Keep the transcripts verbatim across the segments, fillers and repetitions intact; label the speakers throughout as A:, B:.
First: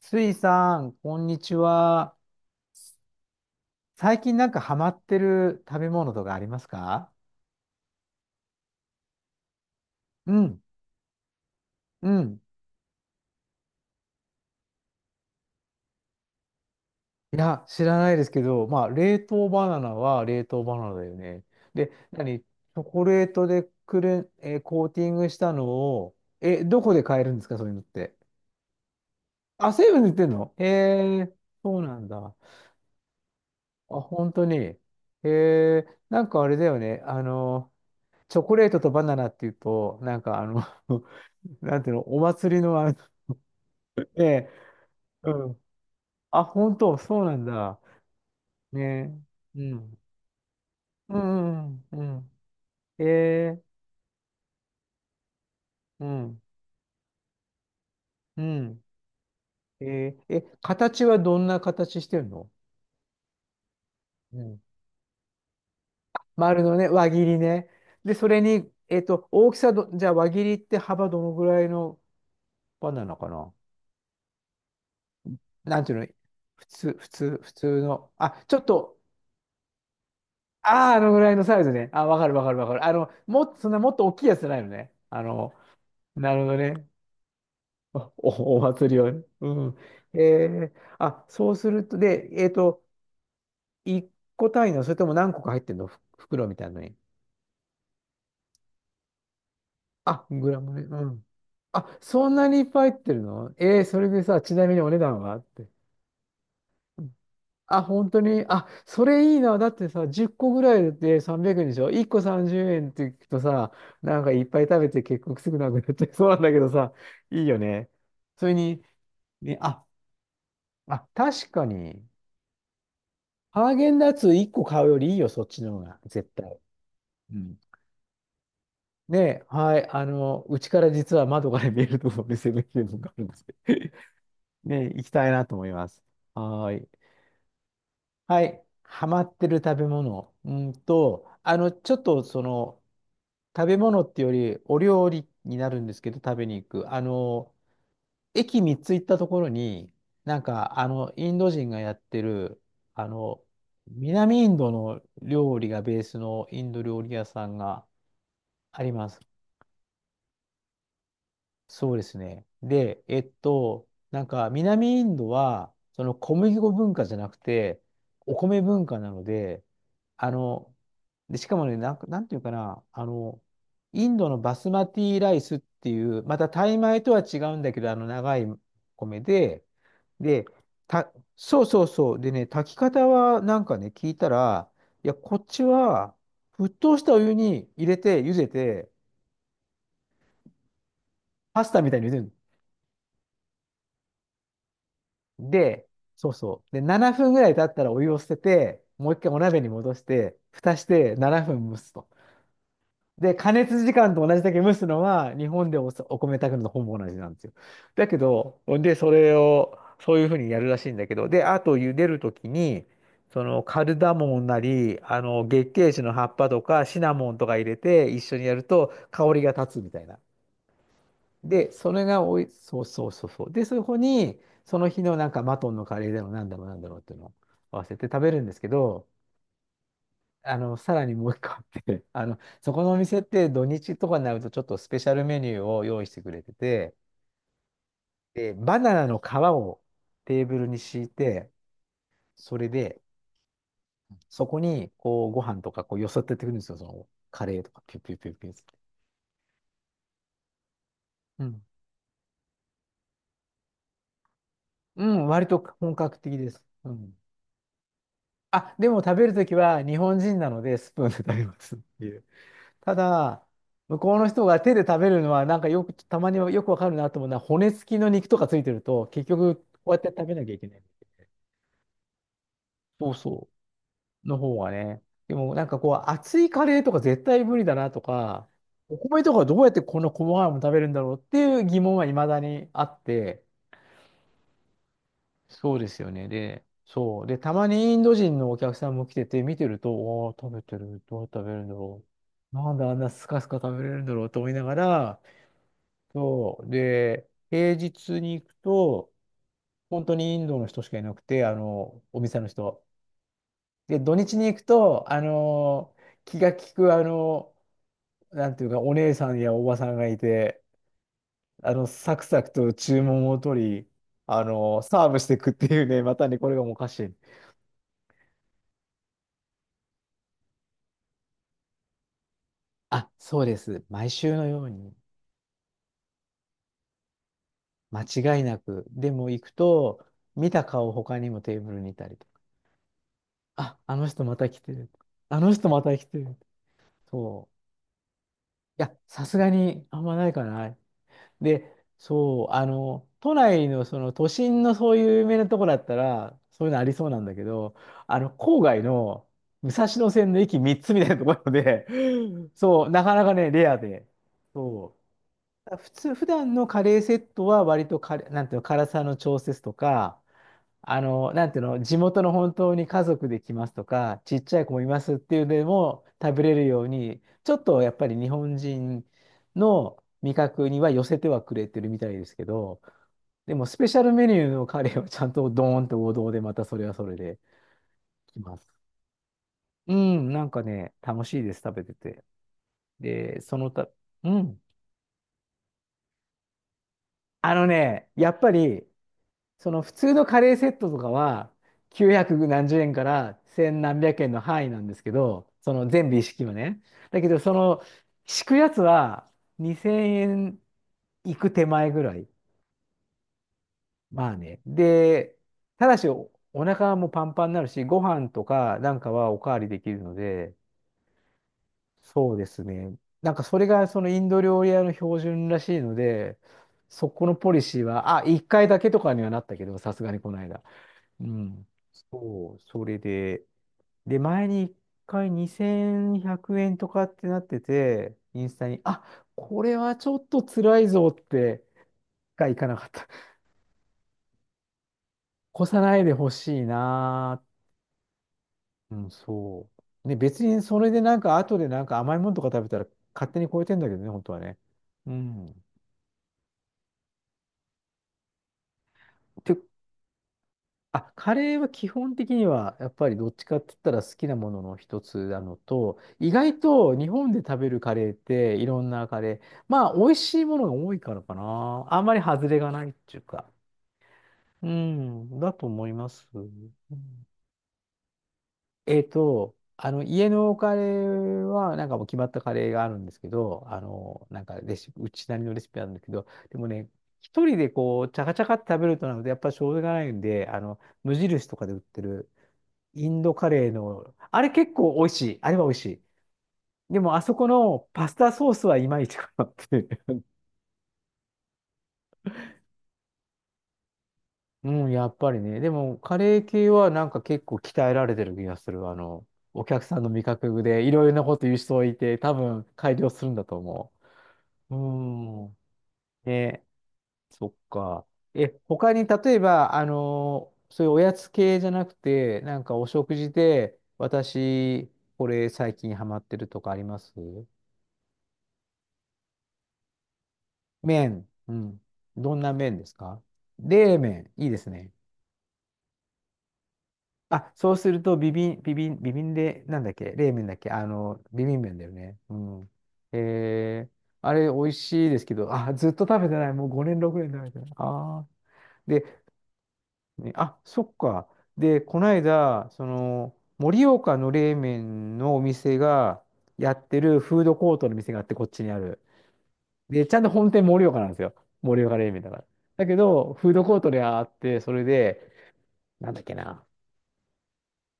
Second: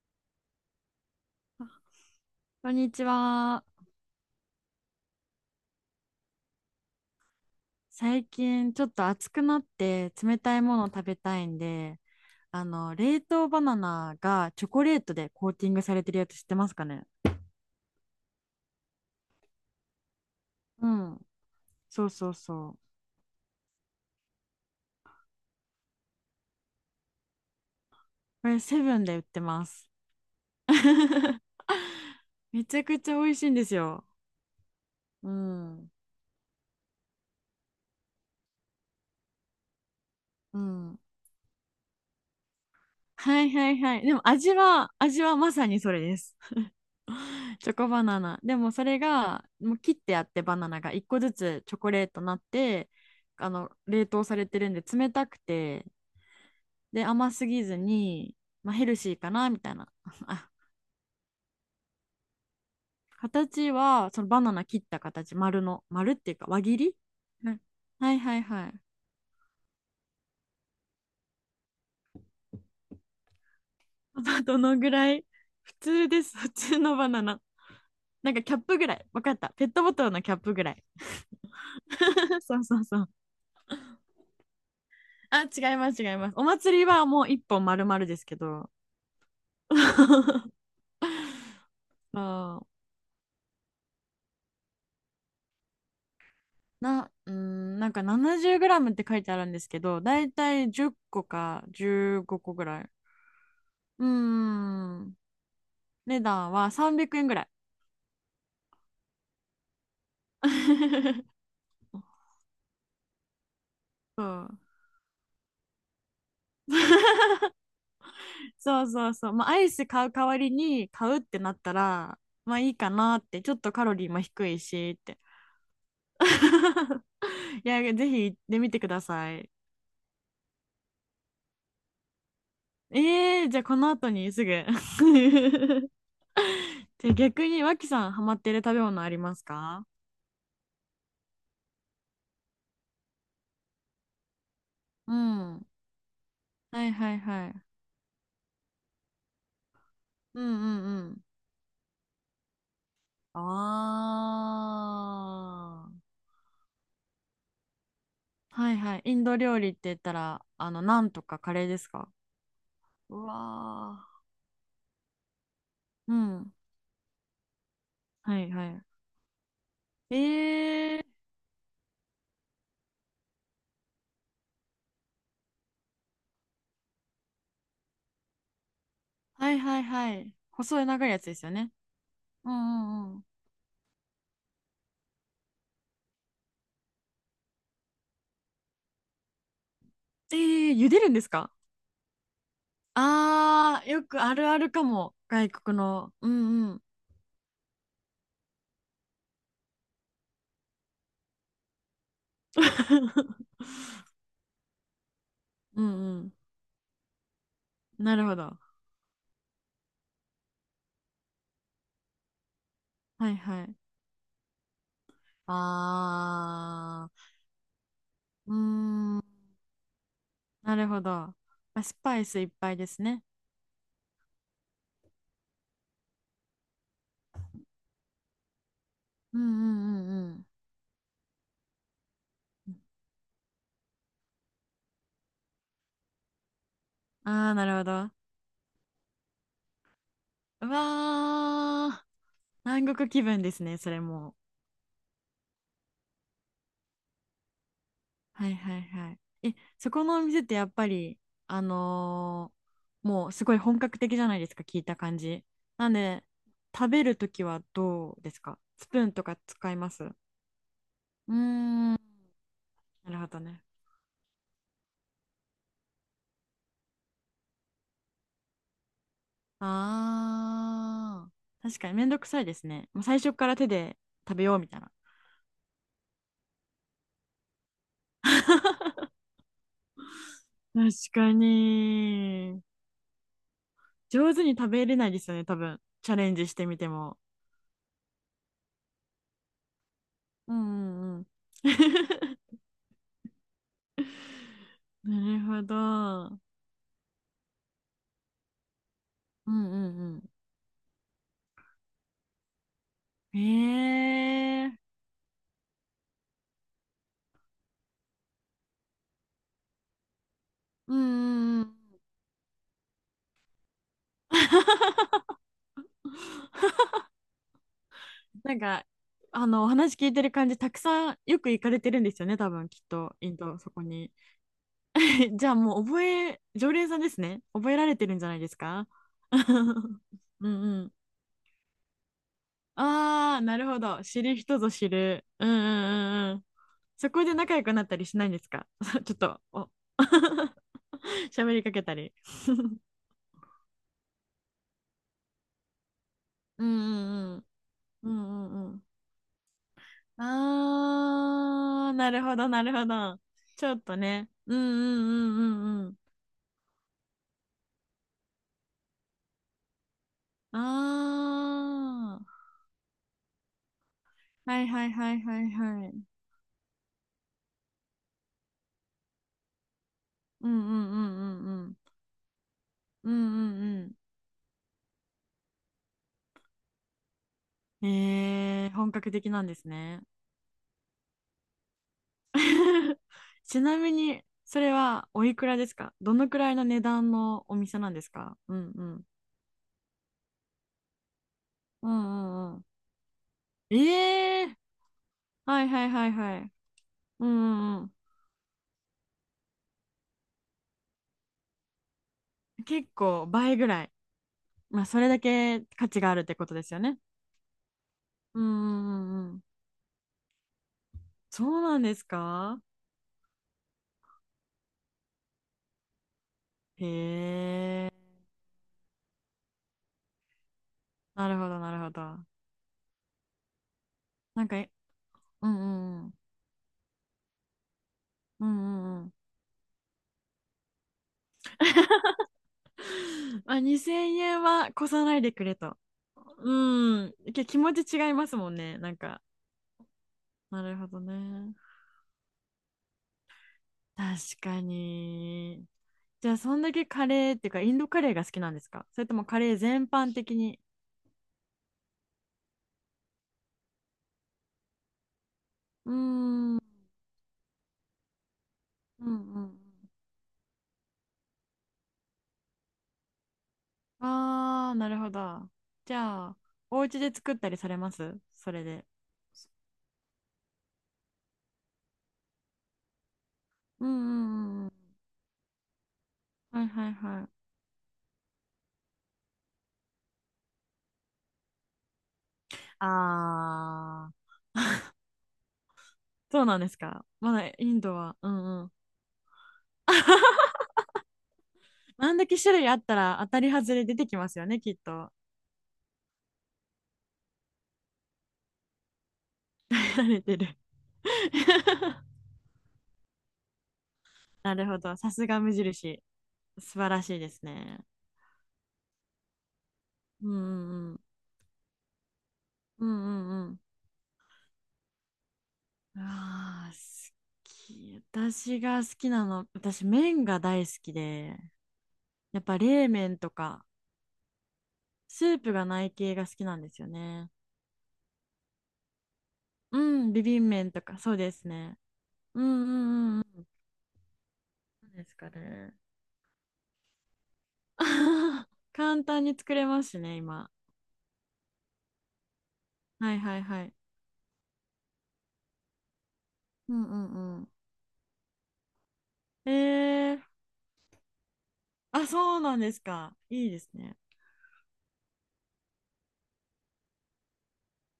A: スイさん、こんにちは。
B: こんにちは。
A: 最近なんかハマってる食べ物とかありますか？
B: 最近ちょっと暑くなって
A: う
B: 冷た
A: ん、
B: いものを食べたいんで、
A: うん。
B: あの、冷凍バナナがチョコレートでコーティングされてるやつ知ってますかね？
A: いや、知らないですけど、まあ、冷凍バナナは冷凍バ
B: う
A: ナナだよ
B: ん。
A: ね。で、
B: そうそう
A: 何チ
B: そう。
A: ョコレートでくるん、えーコーティングしたのを、え、どこで買えるんですかそういうのって？
B: これセブンで売ってま
A: あ、
B: す。
A: セブンで売ってんの？へえ、そうなんだ。
B: めちゃくちゃ美味しいんです
A: あ、
B: よ。
A: 本当に。へ
B: う
A: え、
B: ん。
A: なんかあれだよね。あの、チョコレートとバナナっていうと、なんかあ
B: う
A: の
B: ん。
A: なんていうの、お祭りのあの、
B: はいはいはい。でも
A: ええ、
B: 味は、味
A: う
B: はま
A: ん。
B: さにそれです。
A: あ、本当、そうなん
B: チョ
A: だ。
B: コバナナ。でもそれ
A: ね。
B: が、
A: う
B: もう切っ
A: ん。
B: てあってバナナが一
A: う
B: 個ずつ
A: ん、
B: チョコ
A: う
B: レー
A: ん、う
B: トに
A: ん。
B: なって、
A: え
B: あ
A: え、
B: の、冷凍されてるんで冷たくて、
A: うん、
B: で、甘すぎずに、
A: う
B: まあ、
A: ん。
B: ヘルシーかな、みたい
A: え
B: な。
A: え、え、
B: あ、
A: 形はどんな形してるの？
B: 形は、その
A: う
B: バナ
A: ん。
B: ナ切った形、丸の、丸っていうか輪
A: 丸の
B: 切
A: ね、
B: り。
A: 輪切り
B: うん。
A: ね。
B: は
A: で、
B: い
A: そ
B: は
A: れ
B: いは
A: に、
B: い。
A: えっと、大きさど、じゃあ輪切りって幅どのぐらいの輪なのかな？
B: まあどのぐらい、普
A: なんていうの？
B: 通です、普
A: 普
B: 通
A: 通、
B: の
A: 普
B: バナ
A: 通、
B: ナ。
A: 普通の。
B: なんか
A: あ、
B: キ
A: ちょ
B: ャッ
A: っ
B: プぐら
A: と、
B: い。わかった。ペットボトルのキャップぐらい。
A: ああ、あのぐらいのサイズね。あ、わかる わかる
B: そう
A: わか
B: そ
A: る。
B: う
A: あ
B: そう。
A: の、もっと、そんなもっと大きいやつじゃないのね。あ
B: あ、
A: の、
B: 違います違います。
A: なる
B: お
A: ほど
B: 祭り
A: ね。
B: はもう一本丸 々
A: あ
B: ですけ
A: お、お
B: ど。
A: 祭りをね。うん。え え、あ、そうすると、で、えっ
B: そう
A: と、いっこ単位の、それとも何個か入ってるのふ袋みたいなのに？
B: な、うーん、なんかなな ゼロムって書いてあるんですけど、だ
A: あ、
B: い
A: グ
B: た
A: ラ
B: い
A: ムね。
B: 10
A: う
B: 個
A: ん。
B: か
A: あ、
B: 15
A: そんな
B: 個
A: にい
B: ぐ
A: っ
B: ら
A: ぱ
B: い。
A: い入ってるの？ええ、そ
B: うー
A: れでさ、ちなみにお値
B: ん。
A: 段はって。
B: 値段は
A: う
B: 300
A: ん、
B: 円ぐらい。
A: あ、本当に。あ、それいいな。だってさ、じゅっこぐらいで さんびゃくえんでしょ？ いっ 個さんじゅうえんって聞くとさ、な
B: そ
A: んかいっ
B: う。
A: ぱい食べて結局すぐなくなっちゃいそうなんだけどさ、いいよね。それに、
B: そうそうそう。まあ、ア
A: ね、
B: イ
A: あ、
B: ス買う代わりに
A: あ、
B: 買うって
A: 確
B: なっ
A: か
B: た
A: に。
B: ら、まあいいかなって、ちょっ
A: ハ
B: と
A: ー
B: カ
A: ゲ
B: ロ
A: ンダ
B: リー
A: ッ
B: も
A: ツ
B: 低
A: 1
B: い
A: 個買う
B: しっ
A: よりいい
B: て。
A: よ、そっちの方が、絶対。うん。
B: いや、ぜひ行ってみてくだ
A: ね
B: さ
A: え、
B: い。
A: はい、あの、うちから実は窓から見えるところで攻めてるのがあるんです
B: えー、
A: け
B: じゃあこの
A: ど、
B: 後にすぐ。
A: ねえ、行きたいなと思います。はーい。
B: じゃあ逆に脇さんハマっ
A: は
B: てる
A: い。
B: 食べ物
A: ハ
B: あり
A: マっ
B: ます
A: てる食べ
B: か？
A: 物。うんと、あの、ちょっとその、食べ物っていうより、お料
B: う
A: 理
B: ん。
A: に
B: は
A: なるんですけど、食べに行
B: い
A: く。あ
B: はいは
A: の、
B: い。
A: 駅みっつ行ったところに、な
B: う
A: ん
B: んう
A: か、
B: ん
A: あ
B: う
A: の、
B: ん。
A: インド人がやってる、あの、南インドの料理が
B: あー。
A: ベースのインド料理屋さんが
B: はい
A: あり
B: はい。
A: ま
B: イ
A: す。
B: ンド料理って言ったら、あの、ナンとかカレーです
A: そうで
B: か？
A: すね。で、
B: う
A: えっと、
B: わ
A: なんか南インドは、そ
B: ー、
A: の
B: う
A: 小
B: ん。
A: 麦粉文化じゃなくて、お
B: はい
A: 米
B: は
A: 文化なので、
B: い。
A: あの、
B: えー。
A: で、しかもね、なんか、なんていうかな、あの、インドのバスマティライスっていう、またタイ米とは違うんだけど、あの長い米
B: はい
A: で、
B: はいはい。
A: で、
B: 細い長い
A: た、
B: やつですよ
A: そう
B: ね。
A: そうそう。でね、
B: うん
A: 炊き方
B: うんうん。
A: はなんかね、聞いたら、いや、こっちは沸騰したお湯に入れて、茹でて、
B: えー、茹でるんですか？
A: パスタみたいに茹でるの
B: あー、よくあるあるかも。外国
A: で、
B: の。う
A: そうそ
B: ん
A: う。
B: う
A: で、
B: ん。
A: ななふんぐらい経ったらお湯を捨てて、もう一回お鍋に戻して、蓋してななふん蒸すと。で、加熱時間と同じだけ蒸すのは、日本で
B: う
A: お、
B: ん
A: お
B: うん。
A: 米炊くのとほぼ同じなんですよ。だ
B: な
A: け
B: るほど。
A: ど、で、それを、そういうふうにやるらしいんだけど、で、あと茹でるときに、
B: はい
A: その
B: はい。
A: カルダモンなり、あの月桂樹の葉っぱとかシ
B: あ
A: ナモンとか入れて一緒に
B: ー、う
A: やると
B: ーん、
A: 香りが立つみたいな。
B: なるほど。ま
A: で、
B: あ
A: そ
B: ス
A: れ
B: パ
A: が
B: イス
A: お
B: い
A: い、
B: っぱい
A: そう
B: です
A: そう
B: ね。
A: そうそう。で、そこに、その日のなんかマトンのカレーだろう、なんだろう、なんだろうっていうのを合わせて食べるんですけど、
B: うんうんうんうん。
A: あの、さらにもう一個あって、あの、そこのお店って土日とかになるとちょっとスペシャルメニューを用意してくれてて、
B: ああ、なるほど。
A: で、バナナの皮をテーブル
B: う
A: に敷いて、
B: わー、
A: それ
B: 南
A: で、
B: 国気分ですね、それも。
A: そこにこうご飯とかこうよそってってくるんですよ、そのカレーとか、ピュッピュッピュッピ
B: は
A: ュッ
B: い
A: つって。
B: はいはい。え、そこのお店ってやっぱり、
A: う
B: あ
A: ん。
B: のー、もうすごい本格的じゃないですか、聞いた
A: う
B: 感
A: ん、
B: じ。
A: 割と
B: なん
A: 本格
B: で、
A: 的です。
B: 食
A: う
B: べ
A: ん。
B: るときはどうですか？
A: あ、で
B: スプ
A: も
B: ーン
A: 食
B: と
A: べる
B: か
A: とき
B: 使い
A: は
B: ま
A: 日
B: す？う
A: 本人なのでスプーンで食
B: ー
A: べますっ
B: ん、
A: て
B: な
A: いう。た
B: るほど
A: だ、
B: ね。
A: 向こうの人が手で食べるのはなんかよく、たまにはよくわかるなと思うのは骨付きの肉とかついてると結局こうやって食べなきゃいけない。
B: あー、確かにめんどくさいですね。もう
A: そう
B: 最初か
A: そ
B: ら手で
A: う。の
B: 食べよ
A: 方
B: うみ
A: が
B: たいな。
A: ね。でもなんかこう熱いカレーとか絶対無理だなとか、お米とかどうやってこの細かいもの食べる
B: 確
A: んだろうっ
B: か
A: ていう疑問は未だ
B: に。
A: にあって、
B: 上手に食べれないですよね、多
A: そう
B: 分。
A: ですよ
B: チャ
A: ね。
B: レンジし
A: で、
B: てみても。
A: そう。で、たまにインド人のお客さんも来てて、見てると、おー、
B: う
A: 食
B: ん
A: べてる。
B: うんう
A: ど
B: ん。
A: う食べるんだろう。なんであんなスカスカ食べれるんだろうと思いなが
B: な
A: ら、
B: るほど。
A: そう。で、平日に行くと、
B: うんう
A: 本当
B: ん
A: にインドの人しかいなくて、あの、お店の人。
B: う
A: で、土日に行く
B: ん。ええ、
A: と、あの、気が利く、あの、なんていうか、お姉さんやおばさんがいて、
B: うんうんう
A: あ
B: ん。
A: の、サクサクと注文を取り、あの、サーブしていくっていうね、またね、これがもうおかしい。
B: なんか、あの、お話聞いてる感じ、たくさんよく行かれてるんですよね、多分、きっ
A: あ、
B: と、イン
A: そうで
B: ド、そこ
A: す。毎
B: に。
A: 週のように。
B: え、じゃあもう覚え、常連さんですね。覚えられてるんじゃ
A: 間
B: ない
A: 違い
B: です
A: なく。
B: か？
A: でも行く と、
B: う
A: 見
B: ん
A: た
B: う
A: 顔
B: ん。
A: 他にもテーブルにいたりとか。
B: ああ、なる
A: あ、
B: ほ
A: あ
B: ど。
A: の
B: 知
A: 人ま
B: る
A: た
B: 人
A: 来
B: ぞ
A: て
B: 知
A: る。
B: る。
A: あ
B: うん
A: の
B: うん
A: 人また来て
B: うんう
A: る。
B: ん。そこで
A: そう。
B: 仲良くなったりしないんですか？
A: い や、
B: ちょっ
A: さす
B: と、
A: が
B: お。
A: にあんまないか な。
B: 喋りか
A: で、
B: けたり。
A: そう、あの、都内のその都心のそういう有名なとこだったら、そ
B: う
A: ういうのありそうなんだ
B: んうんう
A: け
B: ん。
A: ど、
B: う
A: あの、
B: んう
A: 郊
B: んう
A: 外
B: ん。
A: の武蔵野線の駅みっつみたいなところで、
B: ああ、なるほど なる
A: そ
B: ほ
A: う、なか
B: ど。
A: なかね、レ
B: ちょ
A: ア
B: っと
A: で。
B: ね。うんう
A: そう、
B: んうんうんう
A: 普
B: ん。
A: 通、普段のカレーセットは割とカレー、なんていうの、辛さの調節とか、あの、なんていうの、地元の
B: あ
A: 本当に家族で来ますとか、ちっ
B: あ、
A: ちゃ
B: は
A: い
B: い
A: 子も
B: は
A: い
B: い
A: ま
B: は
A: すっ
B: い
A: てい
B: は
A: う
B: い
A: ので
B: は
A: も
B: い。
A: 食べれるように、ちょっとやっぱり日本人の味
B: うん
A: 覚
B: う
A: には
B: んう
A: 寄せ
B: んう
A: ては
B: ん
A: く
B: う
A: れ
B: ん。
A: てるみたいですけど、
B: うんう
A: で
B: ん
A: もス
B: う
A: ペ
B: ん。
A: シャルメニューのカレーはちゃんとドーンと王道でまたそれはそれで来ま
B: えー、
A: す。
B: 本格的なんです
A: う
B: ね。
A: ん、なんかね、楽しいです、食べてて。で、そ
B: ち
A: の
B: な
A: た、
B: みに、
A: う
B: そ
A: ん。
B: れはおいくらですか？どのくらいの値段の
A: あ
B: お
A: の
B: 店なんで
A: ね、
B: す
A: や
B: か？
A: っぱ
B: うんう
A: り
B: ん。
A: その普通のカレーセットとかは
B: う
A: きゅうひゃく
B: んうんうん。
A: 何十円から千何百円の
B: ええ、
A: 範囲なんですけど、
B: はい
A: そ
B: は
A: の
B: いは
A: 全
B: い
A: 部一
B: は
A: 式
B: い。
A: はね。だ
B: う
A: け
B: ん
A: ど、そ
B: う
A: の
B: んうん。
A: 敷くやつはにせんえんいく手前ぐらい。
B: 結構倍ぐらい。
A: まあね。
B: まあ、それだ
A: で、
B: け価
A: ただ
B: 値
A: し
B: があるっ
A: お、
B: てことで
A: お
B: すよ
A: 腹
B: ね。
A: もパンパンになるし、ご飯
B: う
A: と
B: んう
A: か
B: ん
A: な
B: う
A: んか
B: ん
A: は
B: う
A: お
B: ん。
A: かわりできるので、
B: そうなんです
A: そうで
B: か？
A: すね。なんかそれがそのインド料理屋の標準らしいので、そこの
B: へ
A: ポリシー
B: え。
A: は、あ、いっかいだけとかにはなったけど、さすがにこの間。う
B: なるほど
A: ん。
B: なるほど。
A: そう、それで、で、
B: な
A: 前
B: んか、
A: に
B: え、
A: 一回
B: うんうんうん。
A: にせんひゃくえんとかってなってて、イ
B: うん
A: ンスタに、
B: うん
A: あ、
B: うん。
A: これはちょっと辛いぞって、がいかなかった。
B: まあ、にせんえんは越さないでくれ
A: 越
B: と。
A: さないでほしい
B: うん。
A: な
B: け、気持ち違いますもんね。な
A: ー。
B: ん
A: うん、
B: か、
A: そう。ね、別に
B: なる
A: そ
B: ほ
A: れで
B: ど
A: なんか、
B: ね。
A: 後でなんか甘いものとか食べたら勝手に超えてんだけどね、
B: 確
A: 本当はね。
B: か
A: うん。
B: に。じゃあ、そんだけカレーっていうか、インドカレーが好きなんですか？それともカ
A: って、
B: レー全般的に。
A: あ、カレーは基本的には、やっぱりどっちかって言ったら好きなものの一つなの
B: うー
A: と、意
B: ん、う
A: 外
B: ん
A: と日本で食べるカレーっていろんな
B: う
A: カレー、
B: ん、
A: まあ美味しいものが多いからかな。あんまり外れがないっていうか。う
B: ああ、なるほ
A: ん、
B: ど。
A: だと思い
B: じ
A: ま
B: ゃ
A: す。
B: あ、
A: うん
B: お家で作ったりされます？それで。
A: えっと、あの、家のカレーは、なんかもう決まったカレーがあるんですけど、あ
B: うんう
A: の、なん
B: ん
A: か
B: うんうん。
A: レシピ、うちなりのレシピなんだけど、で
B: は
A: も
B: いは
A: ね、
B: いは
A: 一
B: い。
A: 人でこう、チャカチャカって食べるとなので、やっぱしょうがないんで、あの、無印とかで売ってる、インドカレー
B: あ
A: の、
B: あ、
A: あれ結構美味しい。あれは美味し
B: そうなんです
A: い。で
B: か。
A: も、あ
B: ま
A: そこ
B: だイン
A: の
B: ド
A: パス
B: は。う
A: タソー
B: んう
A: ス
B: ん。
A: はいまいちかなっていう。
B: あんだけ種類あったら当たり外れ出てきますよね、きっ
A: うん、や
B: と。
A: っぱりね。でも、カレー系はなんか結構鍛えられてる気がする。あの、お 客さんの
B: 慣れ
A: 味
B: てる。
A: 覚でいろいろなこと言う 人いて、多分改良するんだと思
B: なる
A: う。
B: ほど。さすが
A: う
B: 無
A: ん。
B: 印。
A: ね、
B: 素晴らしいです
A: そっ
B: ね。
A: か。え、他に例えば、あ
B: うんう
A: の、そうい
B: んう
A: うお
B: ん。
A: やつ系じゃなくて、なんかお
B: う
A: 食
B: ん
A: 事
B: うん
A: で、私、これ最近
B: うん。
A: ハマってると
B: あ
A: か
B: あ、
A: あ
B: 好
A: ります？
B: き。私が好きなの、私麺が大好き
A: 麺。
B: で、
A: うん。どん
B: やっ
A: な
B: ぱ
A: 麺で
B: 冷
A: す
B: 麺
A: か？
B: とか、
A: 冷麺。いいですね。
B: スープがない系が好きなんですよね。
A: あ、そうすると、ビビン、ビビン、ビビンで、
B: う
A: なんだっけ？
B: ん、ビ
A: 冷
B: ビ
A: 麺
B: ン
A: だっけ？
B: 麺と
A: あ
B: か、そう
A: の、
B: で
A: ビ
B: す
A: ビン麺
B: ね。
A: だよね。う
B: うんう
A: ん。
B: んうんうん。
A: えー、あれ、美味
B: 何で
A: しい
B: す
A: です
B: か
A: けど、あ、
B: ね。
A: ずっと食べてない。もうごねん、ろくねん食べてない。あ ー。で、
B: 簡単に作れますしね、
A: ね
B: 今。
A: あ、そっか。で、この間、そ
B: はい
A: の、
B: はいはい。
A: 盛岡の冷麺のお店がや
B: うん
A: っ
B: う
A: てる
B: ん
A: フ
B: う
A: ー
B: ん。
A: ドコートの店があって、こっちにある。
B: え
A: で、ちゃん
B: ー、
A: と本店盛岡なんですよ。盛岡
B: あ、
A: 冷麺だか
B: そう
A: ら。
B: なんです
A: だけ
B: か。
A: ど、
B: い
A: フ
B: い
A: ー
B: で
A: ド
B: す
A: コート
B: ね。
A: であって、それで、なんだっけな、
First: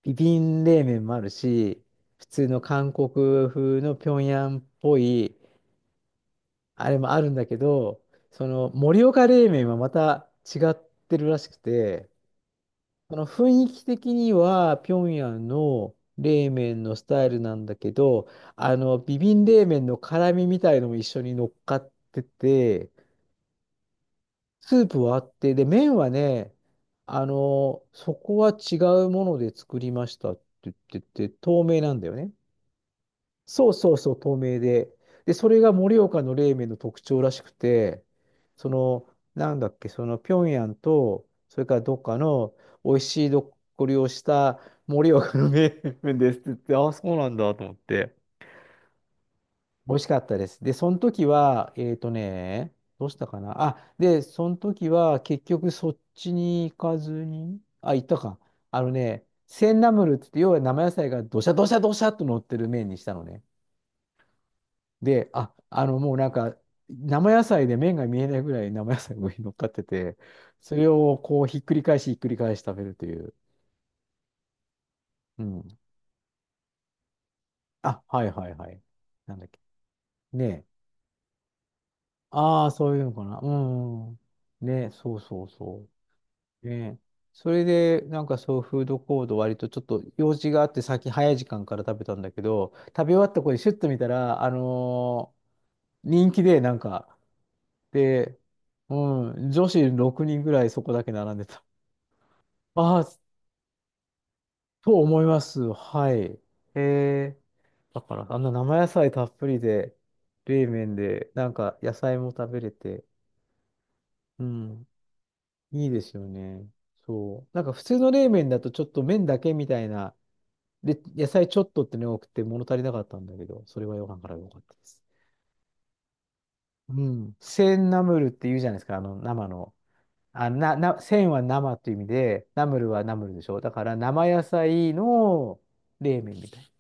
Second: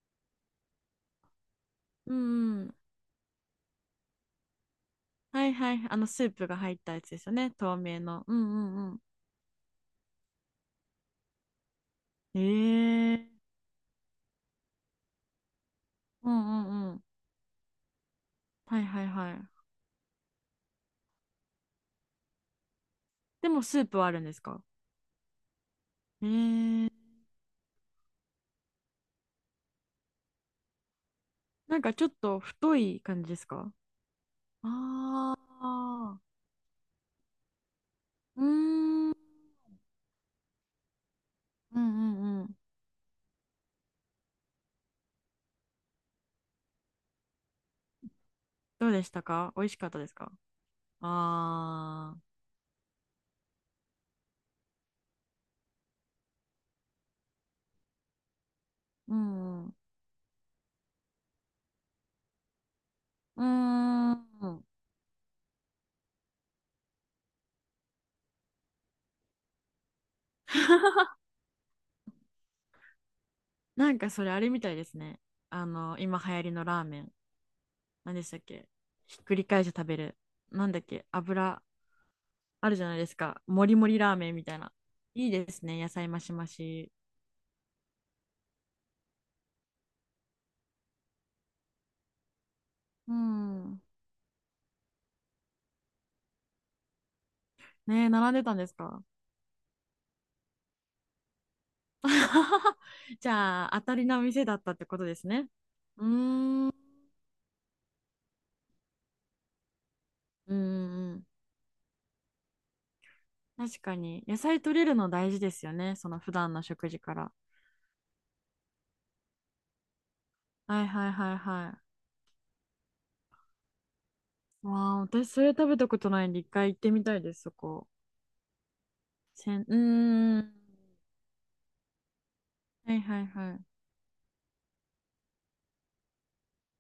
A: ビビン冷麺もあるし、
B: うん
A: 普通の
B: うん、
A: 韓国風の平壌っぽい、
B: はいはい。あの、スープが入っ
A: あ
B: た
A: れ
B: や
A: も
B: つで
A: あ
B: す
A: る
B: よ
A: んだ
B: ね。
A: け
B: 透明
A: ど、
B: の。う
A: その
B: んうん
A: 盛岡冷麺はまた違ってるらしくて、
B: う
A: その
B: ん。ええ、
A: 雰囲気的には平壌の
B: う
A: 冷
B: んう
A: 麺
B: んう
A: のス
B: ん。
A: タイルなんだけど、あ
B: はい
A: の、
B: はい
A: ビ
B: は
A: ビン
B: い。
A: 冷麺の辛みみたいのも一緒に乗っかってて、
B: でも、スープはあるんですか？
A: スープはあって、で、麺はね、
B: ええ、
A: あの、そこは違うもので作りましたって言ってて、透
B: な
A: 明
B: んか
A: なん
B: ち
A: だ
B: ょっ
A: よね。
B: と太い感じです
A: そ
B: か？
A: うそうそう、透明で。で、
B: あ
A: それが盛
B: あ
A: 岡の冷麺の特徴らしくて、
B: ー。う
A: その、
B: ーん。
A: なんだっけ、その、平壌と、それか
B: う
A: ら
B: ん
A: どっか
B: うんう
A: の
B: ん。
A: 美味しいどっこりをした盛岡の冷麺ですって言って、ああ、そうなんだと思って。
B: どうでしたか？美味しかっ
A: 美
B: た
A: 味し
B: です
A: かっ
B: か？
A: たです。で、その時は、えっと
B: ああー。
A: ね、どうしたかな。あ、で、その時は結局そっちに行かずに、あ、行ったか。あの
B: う
A: ね、
B: んう
A: セ
B: ん。
A: ンナムルって言って、要は生野菜がどしゃどしゃどしゃっと乗ってる麺にしたのね。
B: うーん。
A: で、あ、あの、もうなんか、生野菜で麺が見えないぐらい生野菜が上に乗っかってて、それを こうひっくり返しひっくり返し食べるという。
B: なんかそれあれみたいですね。
A: う
B: あ
A: ん。
B: の、今流行りのラーメン。
A: あ、
B: 何で
A: は
B: し
A: い
B: たっ
A: はい
B: け、
A: はい。
B: ひっ
A: な
B: く
A: ん
B: り
A: だっけ。
B: 返して食べる。
A: ねえ。
B: なんだっけ油、
A: ああ、
B: あるじゃ
A: そ
B: な
A: う
B: い
A: いう
B: で
A: の
B: す
A: かな。
B: か。
A: う
B: もりもりラー
A: ん。
B: メンみたいな。
A: ねえ、そう
B: いい
A: そう
B: ですね。
A: そ
B: 野菜増し増
A: う。
B: し。
A: ねえ。それで、なんかそう、フードコート割とちょっと用事があって、先早い時間から食べたんだけど、食べ
B: う
A: 終わった子にシュッ
B: ん。
A: と見たら、あのー人気で、なんか、
B: ねえ、並ん
A: で、
B: でたんです
A: う
B: か？
A: ん、女子ろくにんぐらいそこだけ並んでた。ああ、
B: じゃあ、当たりな店だったって
A: と
B: ことで
A: 思い
B: す
A: ま
B: ね。
A: す。
B: うー
A: はい。
B: ん。うん
A: えー、だから、あんな生野菜たっぷりで、
B: う
A: 冷麺
B: ん。
A: で、なんか野菜も食べれて、
B: 確かに。野
A: う
B: 菜取れ
A: ん、
B: るの大事ですよ
A: いい
B: ね。
A: で
B: そ
A: す
B: の
A: よ
B: 普段の
A: ね。
B: 食事から。
A: そう。なんか普通の冷麺だとちょっと麺だけみたいな、
B: はい
A: で、
B: はい
A: 野
B: はい
A: 菜ちょっ
B: は
A: とってね、多くて物足りなかったんだけど、それはご飯から良かっ
B: い。わ
A: たで
B: あ、
A: す。
B: 私それ食べたことないんで、一回行って
A: う
B: みたいで
A: ん。
B: す、そ
A: セ
B: こ。
A: ンナムルって言うじゃないですか、あの、生
B: せん、う
A: の。
B: ー
A: あ、
B: ん。
A: な、な、センは生っていう意味で、ナムル
B: はい
A: はナ
B: はい
A: ムルでし
B: は
A: ょ。だ
B: い。
A: から生野菜の冷麺みたい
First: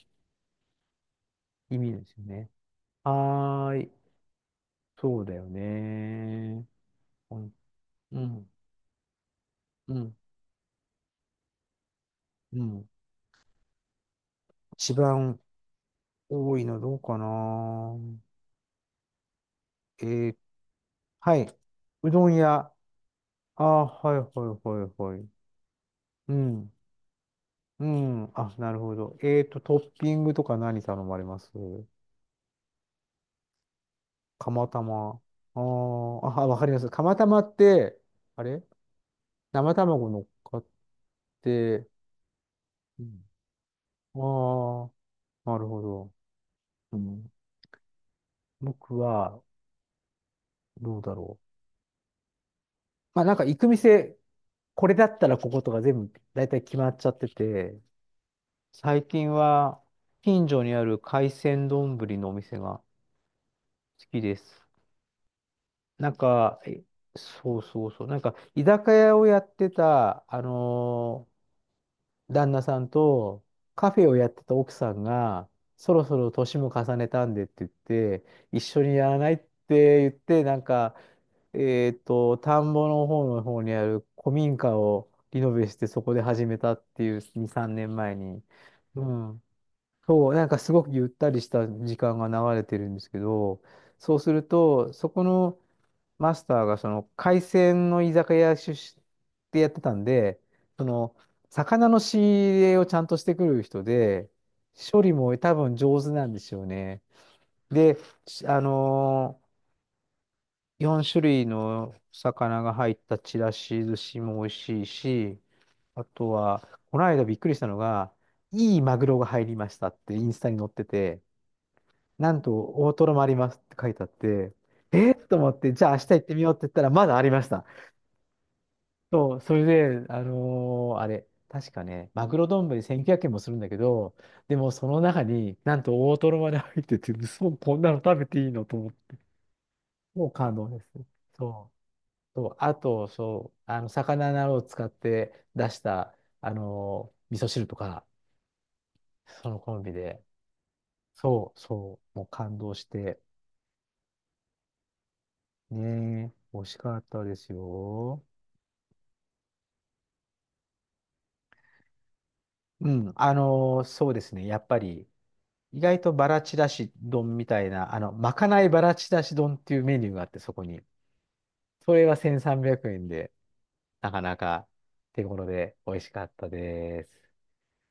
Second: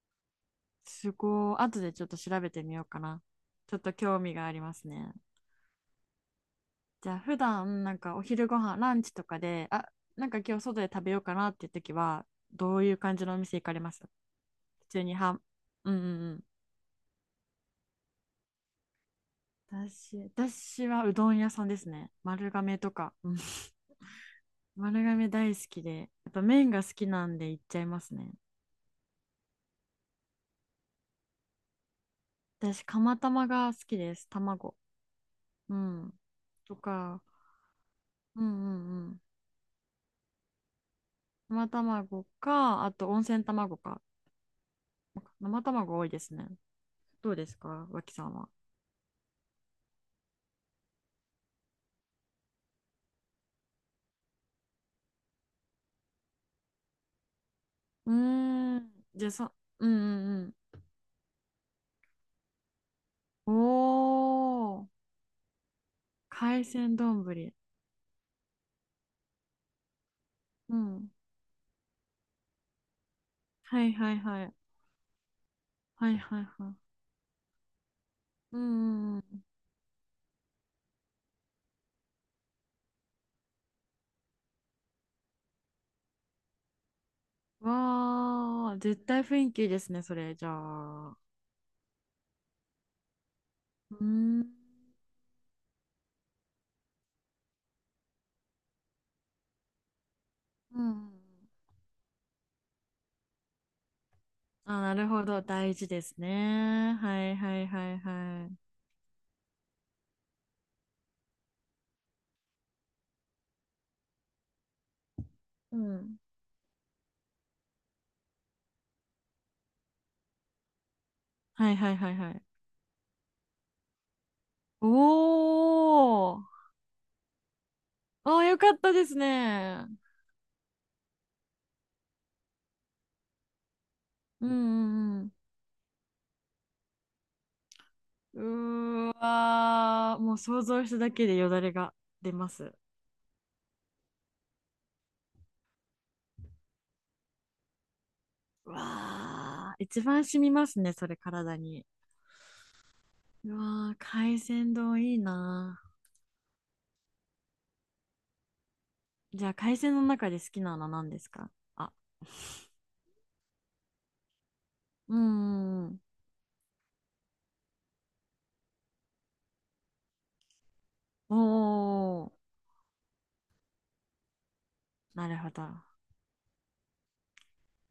B: すごい。
A: な意
B: 後
A: 味
B: でち
A: で
B: ょっ
A: す
B: と
A: よ
B: 調べ
A: ね。
B: てみようかな。
A: は
B: ちょっ
A: ーい。
B: と興味がありますね。
A: そうだよね。
B: じゃあ
A: う
B: 普
A: ん、
B: 段なんか
A: う
B: お昼
A: ん、
B: ご飯ランチとかで、あ、
A: うん。
B: なんか今日外で食べようかなっていう時は、
A: う
B: どう
A: ん。
B: いう感じのお店行かれます？普
A: 一
B: 通には
A: 番
B: ん、うんうん
A: 多いのどうかな。
B: うん。
A: え
B: 私、
A: ー
B: 私はうど
A: は
B: ん屋
A: い。
B: さんですね。
A: うどん
B: 丸
A: 屋。
B: 亀とか。うん。
A: あー、はいはい
B: 丸
A: はいはい。
B: 亀大好きで、や
A: う
B: っぱ麺
A: ん。
B: が好きなんで行っちゃ
A: う
B: います
A: ん。
B: ね。
A: あ、なるほど。えっと、トッピングとか何頼まれます？
B: 私、釜玉が好きです。
A: 釜
B: 卵。
A: 玉。あー
B: うん。
A: あ、わかり
B: と
A: ます。釜
B: か、
A: 玉って、あ
B: うんう
A: れ
B: んうん。
A: 生卵乗っかっ
B: 生
A: て、
B: 卵か、あ
A: う
B: と温
A: ん、
B: 泉卵か。
A: ああ、な
B: 生
A: るほ
B: 卵多い
A: ど。
B: ですね。
A: う
B: ど
A: ん、
B: うですか、脇さんは。
A: 僕は、どうだろう。まあ、なんか行く店、これだったらこことか全部、だいたい決まっちゃってて、
B: うーん。
A: 最
B: じゃあ、
A: 近
B: そ、
A: は、
B: うんう
A: 近
B: ん
A: 所にある海鮮丼のお店が好
B: うん。
A: きです。
B: おー。
A: なんか、
B: 海
A: え
B: 鮮丼。ぶり、
A: そうそうそう、なんか、居酒屋をやってた、あ
B: うん。
A: のー旦那さんと、
B: は
A: カ
B: い
A: フェ
B: は
A: を
B: い
A: やって
B: は
A: た
B: い。
A: 奥さんが、そろ
B: は
A: そ
B: い
A: ろ
B: はい
A: 年も
B: はい。
A: 重ねたんでって言って、
B: う
A: 一緒にや
B: ん
A: ら
B: う
A: ないっ
B: ん
A: て言って、なんか、えっと、田んぼの方の方にある古民家をリノベして、そこで始めたっていう、に、
B: う
A: さんねんまえに。
B: ん。わー。絶
A: う
B: 対雰
A: ん。
B: 囲気いいですね、そ
A: そう、
B: れ。
A: な
B: じ
A: ん
B: ゃ
A: かすごくゆっ
B: あ。
A: たりした時間が流れてるんですけど、
B: うー
A: そうす
B: ん。
A: ると、そこの、マスターがその海鮮の居酒屋出身でやってたんで、
B: う
A: そ
B: ん。
A: の魚の仕入れをちゃんとしてくる人で、
B: あ、な
A: 処
B: る
A: 理
B: ほ
A: も
B: ど。
A: 多
B: 大
A: 分
B: 事
A: 上
B: で
A: 手
B: す
A: なんですよ
B: ね。
A: ね。
B: はいはいは
A: で、
B: い
A: し
B: は
A: あ
B: い。
A: のーよん種類の魚が入ったちらし寿司も美味しいし、
B: う
A: あ
B: ん。
A: とは、この間びっくりしたのが、いいマグロが入りましたってインスタに載ってて、
B: はいはいはいは
A: なん
B: い。
A: と大トロもありますって書いてあって、
B: お
A: えー、と思って、じゃあ明日行ってみ
B: ー。
A: ようって言ったら、まだありました。
B: あー、よかったです
A: そう、それ
B: ね。
A: で、あのーあれ、確かね、マグロ丼せんきゅうひゃくえんもするんだけど、
B: うんう
A: でもその
B: んう
A: 中
B: ん。
A: になんと大トロまで入ってて、そこんなの食べて
B: う
A: いいのと思っ
B: ー
A: て、
B: わー、
A: もう
B: もう
A: 感
B: 想
A: 動で
B: 像
A: す
B: した
A: ね。
B: だけでよだ
A: そ
B: れが出
A: う、そ
B: ま
A: う、
B: す。
A: あと、そう、あの、魚などを使って出した、あのー味噌汁とか、
B: う
A: その
B: わ
A: コン
B: ー、
A: ビ
B: 一
A: で、
B: 番染みますね、それ
A: そ
B: 体
A: う、
B: に。
A: そう、もう感動して、
B: うわー、海鮮丼いいな
A: ねえ、美味しかったですよ。
B: ー。じゃあ、海鮮の中で好きなの何ですか？あ、
A: うん、あのーそうですね、やっぱり、
B: うー
A: 意外
B: ん。
A: とバラちらし丼みたいな、あの、まかないバラちらし丼っていうメニューがあって、そこに。
B: お
A: それは
B: ー、
A: せんさんびゃくえんで、なかなか手
B: なる
A: 頃
B: ほど。
A: で美味しかったです。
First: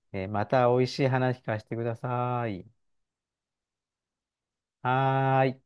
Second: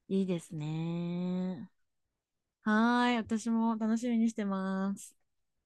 B: い
A: え
B: い
A: ー
B: で
A: ま
B: す
A: た美味しい話聞かせ
B: ね。
A: てください。
B: はーい、私も楽しみにしてます。
A: はーい。